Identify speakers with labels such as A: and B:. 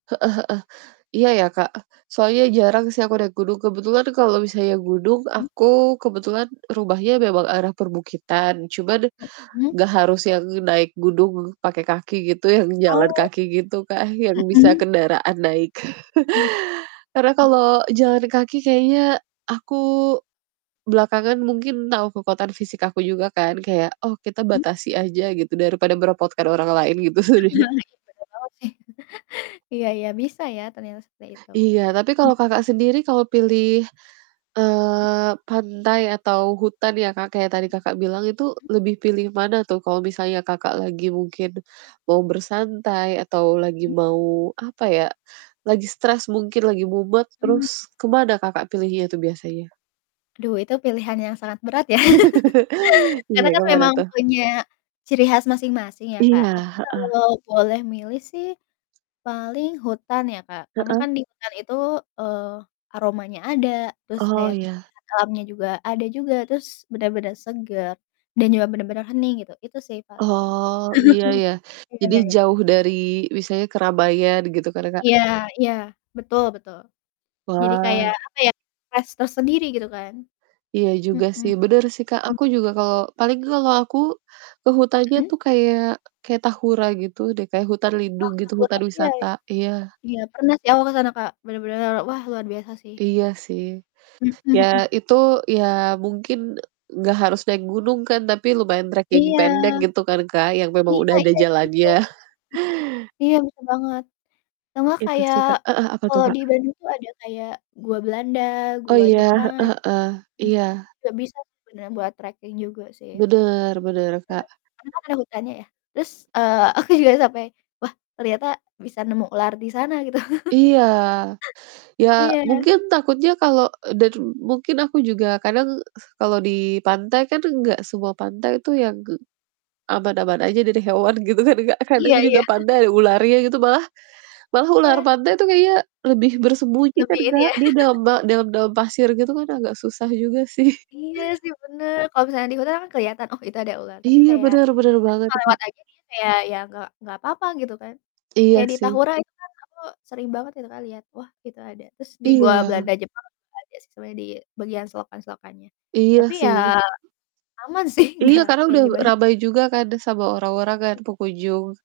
A: Heeh heeh. Iya ya Kak, soalnya jarang sih aku naik gunung, kebetulan kalau misalnya gunung
B: Mhm.
A: aku kebetulan rumahnya memang arah perbukitan, cuman
B: Mhm.
A: gak harus yang naik gunung pakai kaki gitu yang jalan
B: Oh.
A: kaki gitu kan yang bisa
B: Mhm.
A: kendaraan naik.
B: Mhm.
A: Karena
B: M
A: kalau jalan kaki kayaknya aku belakangan mungkin tahu kekuatan fisik aku juga kan kayak, oh kita
B: Mmm.
A: batasi aja gitu daripada merepotkan orang lain gitu sebenernya.
B: Itu doang sih. Iya iya, bisa ya ternyata seperti itu.
A: Iya, tapi kalau
B: Mhm.
A: Kakak sendiri kalau pilih, eee, pantai atau hutan ya Kak, kayak tadi Kakak bilang itu
B: Mmm.
A: lebih pilih mana tuh kalau misalnya Kakak lagi mungkin mau bersantai atau lagi
B: Mhm.
A: mau apa ya, lagi stress mungkin, lagi mumet,
B: Mmm.
A: terus ke mana Kakak pilihnya itu biasanya?
B: Aduh itu pilihan yang sangat berat ya. Karena
A: Iya,
B: kan
A: ke mana
B: memang
A: tuh?
B: punya ciri khas masing-masing ya Kak,
A: Iya,
B: tapi
A: heeh.
B: kalau boleh milih sih paling hutan ya Kak, karena
A: Heeh.
B: kan di hutan itu, eee, aromanya ada terus
A: Oh,
B: kayak
A: iya.
B: keindahan alamnya juga ada juga, terus bener-bener segar dan juga bener-bener hening gitu, itu sih paling.
A: Oh, iya ya.
B: Iya
A: Jadi
B: ya ya.
A: jauh dari misalnya keramaian gitu kan Kak?
B: Iya, iya. Betul betul, jadi kayak
A: Wah.
B: apa ya, stress tersendiri gitu kan.
A: Iya juga sih,
B: Mhm.
A: bener sih Kak.
B: Mmm.
A: Aku juga kalau paling kalau aku ke hutannya
B: Mhm.
A: tuh kayak kayak Tahura gitu deh kayak hutan
B: Oh
A: lindung gitu,
B: Tahura,
A: hutan
B: iya
A: wisata.
B: ya.
A: Iya.
B: Iya pernah sih aku ke sana Kak, bener-bener wah luar biasa sih.
A: Iya sih.
B: Mhm
A: Ya
B: mhm.
A: itu ya mungkin e gak harus naik gunung kan, tapi lumayan treking
B: Iya.
A: pendek gitu kan Kak, yang memang
B: Iya
A: udah ada
B: iya itu bisa.
A: jalannya.
B: Iya bisa banget, sama
A: Ya, itu
B: kayak
A: sih Kak heeh, apa tuh
B: kalau
A: Kak?
B: di Bandung itu ada kayak Goa Belanda,
A: Oh
B: Goa
A: iya,
B: Jepang ada
A: heeh
B: itu
A: heeh.
B: kan
A: Iya.
B: juga bisa sebenernya buat treking juga sih.
A: Bener bener
B: Iya,
A: Kak.
B: karena kan ada hutannya ya. Terus, eee, aku juga sampai, "Wah ternyata bisa nemu ular di sana," gitu.
A: Iya, ya
B: Iya.
A: mungkin takutnya kalau daru mungkin aku juga kadang kalau di pantai kan enggak semua pantai itu yang aman-aman aja dari hewan gitu kan Kak, kadang
B: Iya
A: juga
B: iya.
A: pantai ada ularnya gitu mah. Malah ular
B: Iya.
A: pantai itu kayaknya lebih bersembunyi
B: Lebih
A: kan
B: ini
A: Kak,
B: ya.
A: di dalam ba dalam-dalam pasir gitu kan agak susah juga sih.
B: Iya sih bener, kalau misalnya di kota kan keliatan, "Oh itu ada ular," tapi
A: Iya
B: kayak
A: bener bener
B: kita
A: banget
B: cuma lewat
A: Kak.
B: aja dia kayak ya gak gak apa-apa gitu kan. Kayak
A: Iya
B: di
A: sih.
B: Tahura itu kan aku sering banget gitu Kak liat, "Wah itu ada." Terus di Goa
A: Iya.
B: Belanda, Jepang ada sih sebenernya di bagian selokan-selokannya,
A: Iya
B: tapi ya
A: sih.
B: aman sih
A: Iya
B: nggak
A: karena
B: kayak
A: udah
B: gimana.
A: ramai juga kan, sama orang-orang kan, pengunjung.